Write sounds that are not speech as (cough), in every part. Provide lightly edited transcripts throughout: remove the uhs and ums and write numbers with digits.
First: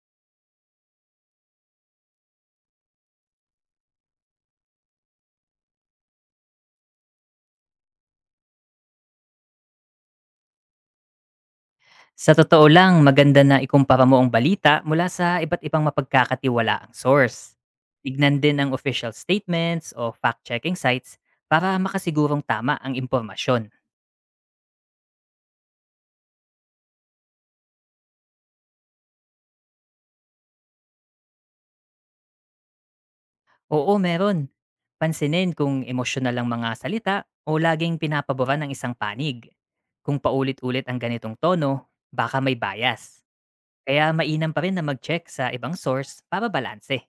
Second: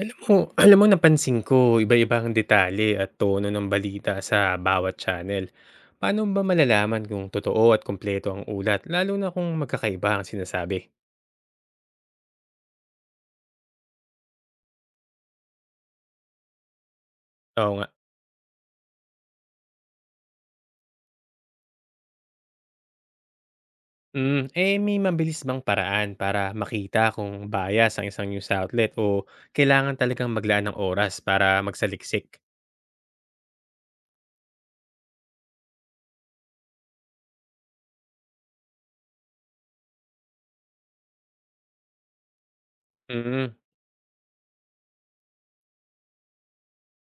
Alam mo (clears throat) alam mo napansin ko iba-iba ang detalye at tono ng balita sa bawat channel. Paano ba malalaman kung totoo at kompleto ang ulat lalo na kung magkakaiba ang sinasabi? Sa totoo lang, maganda na ikumpara mo ang balita mula sa iba't ibang mapagkakatiwalaang source. Oo nga. Tignan din ang official statements o fact-checking sites para makasigurong tama ang impormasyon. Eh, may mabilis bang paraan para makita kung bias ang isang news outlet o kailangan talagang maglaan ng oras para magsaliksik? Oo, meron. Pansinin kung emosyonal ang mga salita o laging pinapabura ng isang panig. Kung paulit-ulit ang ganitong tono, baka may bias. Mm, Kaya mainam pa rin na mag-check sa ibang source para balanse.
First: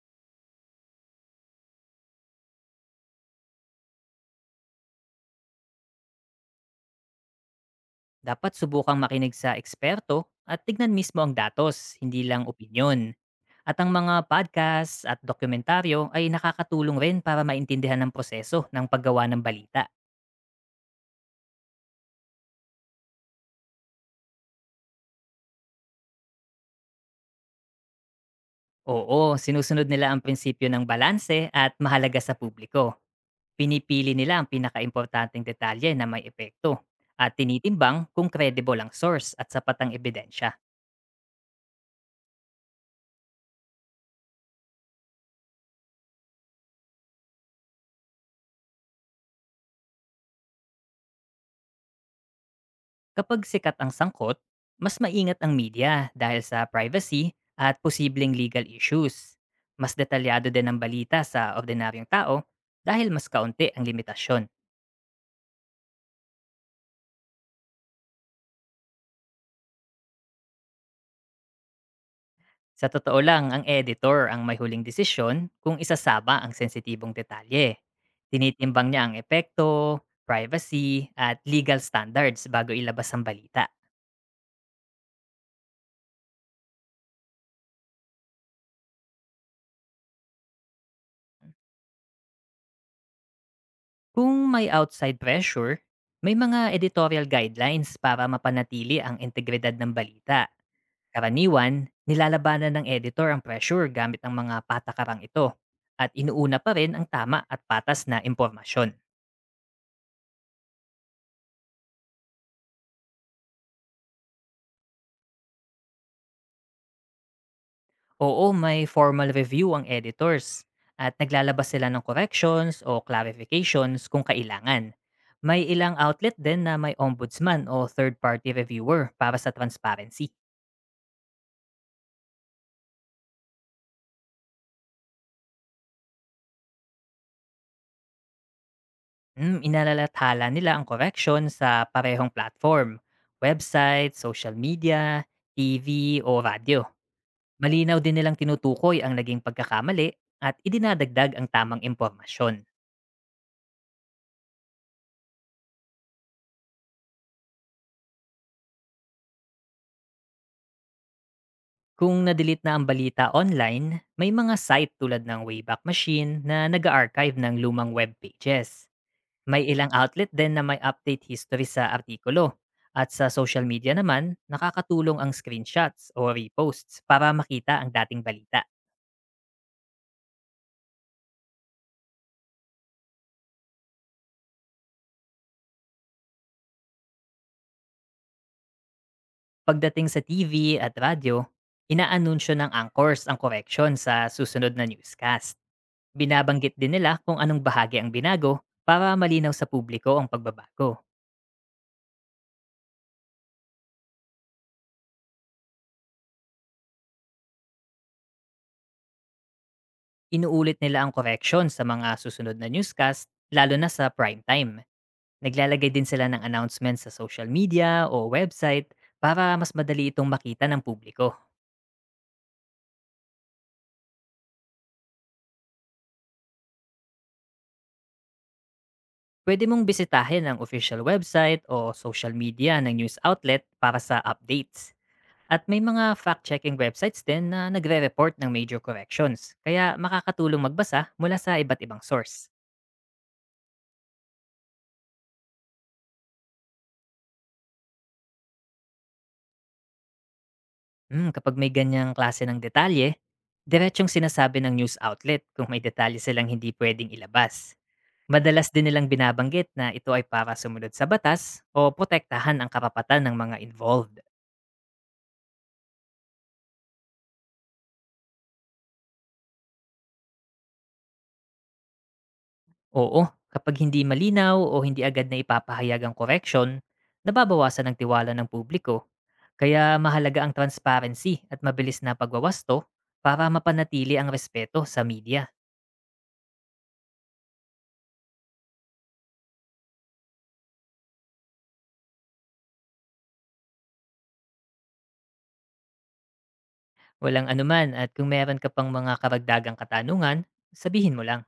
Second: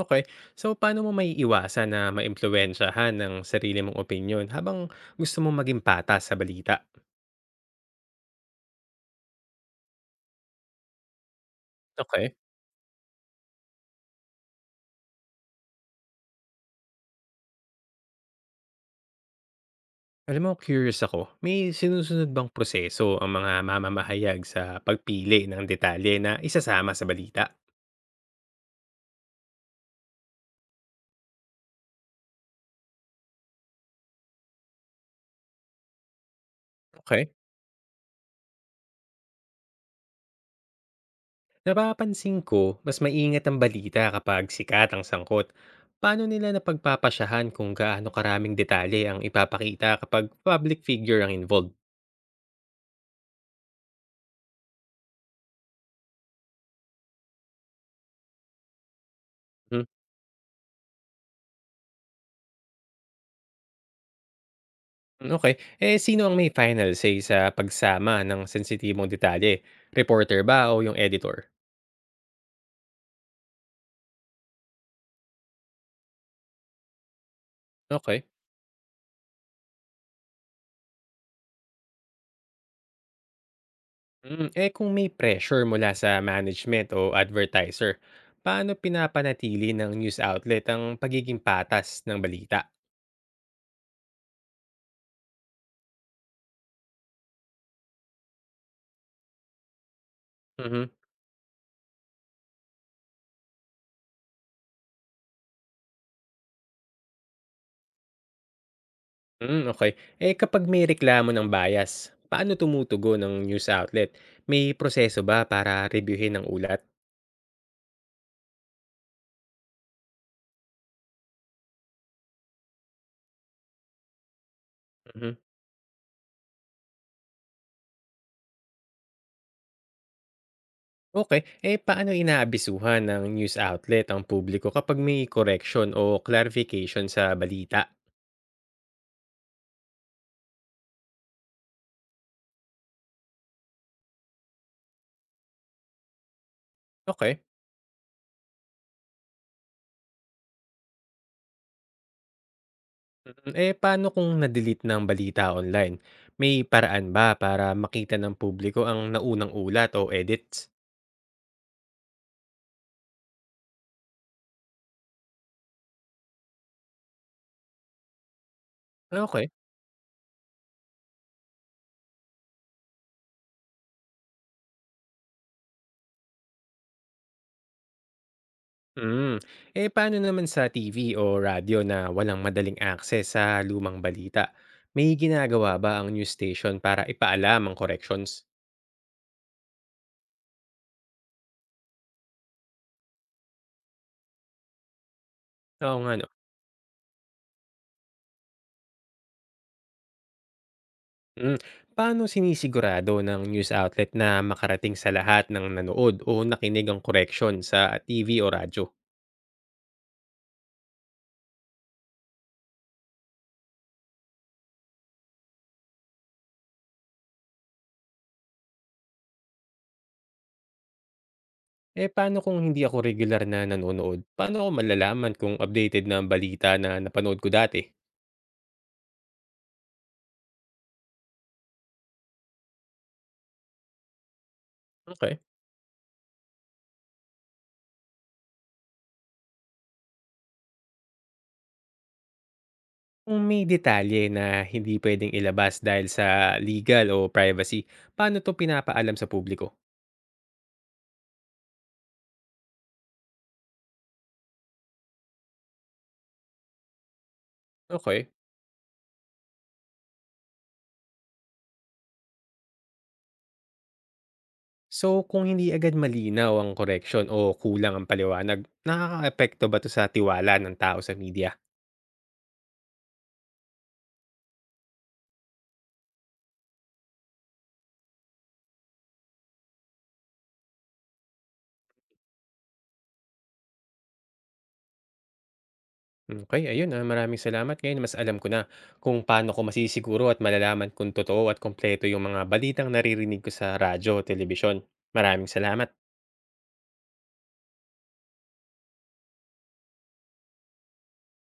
okay. So, paano mo maiiwasan na maimpluwensyahan ng sarili mong opinyon habang gusto mong maging patas sa balita? Dapat subukang makinig sa eksperto at tignan mismo ang datos, hindi Okay. lang opinyon. At ang mga podcast at dokumentaryo ay nakakatulong rin para maintindihan ang proseso ng paggawa ng balita. Alam mo, curious ako, may sinusunod bang proseso ang mga mamamahayag sa pagpili ng detalye na isasama sa balita? Oo, sinusunod nila ang prinsipyo ng balanse at mahalaga sa publiko. Pinipili nila ang pinakaimportanteng detalye na may epekto Okay. at tinitimbang kung credible ang source at sapat ang ebidensya. Napapansin ko, mas maingat ang balita kapag sikat ang sangkot. Paano nila napagpapasyahan kung gaano karaming detalye ang ipapakita kapag public figure ang involved? Kapag sikat ang sangkot, mas maingat ang media dahil sa privacy at posibleng legal issues. Mm, Mas detalyado din ang balita sa ordinaryong tao dahil mas kaunti ang limitasyon. Okay, eh sino ang may final say sa pagsama ng sensitibong detalye? Reporter ba o yung editor? Sa totoo lang, ang editor ang may huling desisyon kung isasama ang sensitibong detalye. Okay. Tinitimbang niya ang epekto, privacy, at legal standards bago ilabas ang balita. Eh kung may pressure mula sa management o advertiser, paano pinapanatili ng news outlet ang pagiging patas ng balita? Kung may outside pressure, may mga editorial guidelines para mapanatili ang integridad ng balita. Mhm. Karaniwan, nilalabanan ng editor ang pressure gamit ang mga patakarang ito at inuuna pa rin ang tama at patas na impormasyon. Mm, okay. Eh kapag may reklamo ng bias, paano tumutugon ng news outlet? May proseso ba para reviewin ang ulat? Oo, may formal review ang editors at naglalabas sila ng corrections o clarifications kung kailangan. Mhm. May ilang outlet din na may ombudsman o third-party reviewer para sa transparency. Okay. Eh paano inaabisuhan ng news outlet ang publiko kapag may correction o clarification sa balita? Inalalathala nila ang correction sa parehong platform, website, social media, TV o radyo. Okay. Malinaw din nilang tinutukoy ang naging pagkakamali at idinadagdag ang tamang impormasyon. Eh, paano kung na-delete ng balita online? May paraan ba para makita ng publiko ang naunang ulat o edits? Kung nadelete na ang balita online, may mga site tulad ng Wayback Machine na nag-archive ng lumang web pages. Ah, okay. May ilang outlet din na may update history sa artikulo. At sa social media naman, nakakatulong ang screenshots o reposts para makita ang dating balita. Mm. Eh, paano naman sa TV o radyo na walang madaling access sa lumang balita? May ginagawa ba ang news station para ipaalam ang corrections? Pagdating sa TV at radyo, inaanunsyo ng anchors ang correction sa susunod na newscast. Oo nga, no. Binabanggit din nila kung anong bahagi ang binago para malinaw sa publiko ang pagbabago. Mm. Paano sinisigurado ng news outlet na makarating sa lahat ng nanood o nakinig ang correction sa TV o radyo? Inuulit nila ang correction sa mga susunod na newscast, lalo na sa prime time. Naglalagay din sila ng announcement sa social media o website para mas madali itong makita ng publiko. Eh, paano kung hindi ako regular na nanonood? Paano ko malalaman kung updated na ang balita na napanood ko dati? Pwede mong bisitahin ang official website o social media ng news outlet para sa updates. Okay. At may mga fact-checking websites din na nagre-report ng major corrections, kaya makakatulong magbasa mula sa iba't ibang source. Kung may detalye na hindi pwedeng ilabas dahil sa legal o privacy, paano to pinapaalam sa publiko? Kapag may ganyang klase ng detalye, diretsong sinasabi ng news outlet kung may detalye silang hindi pwedeng ilabas. Okay. Madalas din nilang binabanggit na ito ay para sumunod sa batas o protektahan ang karapatan ng mga involved. So, kung hindi agad malinaw ang correction o kulang ang paliwanag, nakakaapekto ba to sa tiwala ng tao sa media? Oo, kapag hindi malinaw o hindi agad na ipapahayag ang correction, nababawasan ang tiwala ng publiko. Kaya mahalaga ang transparency at mabilis na pagwawasto para mapanatili ang respeto sa media. Okey, ayun, ah, maraming salamat. Ngayon mas alam ko na kung paano ko masisiguro at malalaman kung totoo at kompleto yung mga balitang naririnig ko sa radyo o telebisyon. Maraming salamat. Walang anuman, at kung meron ka pang mga karagdagang katanungan, sabihin mo lang.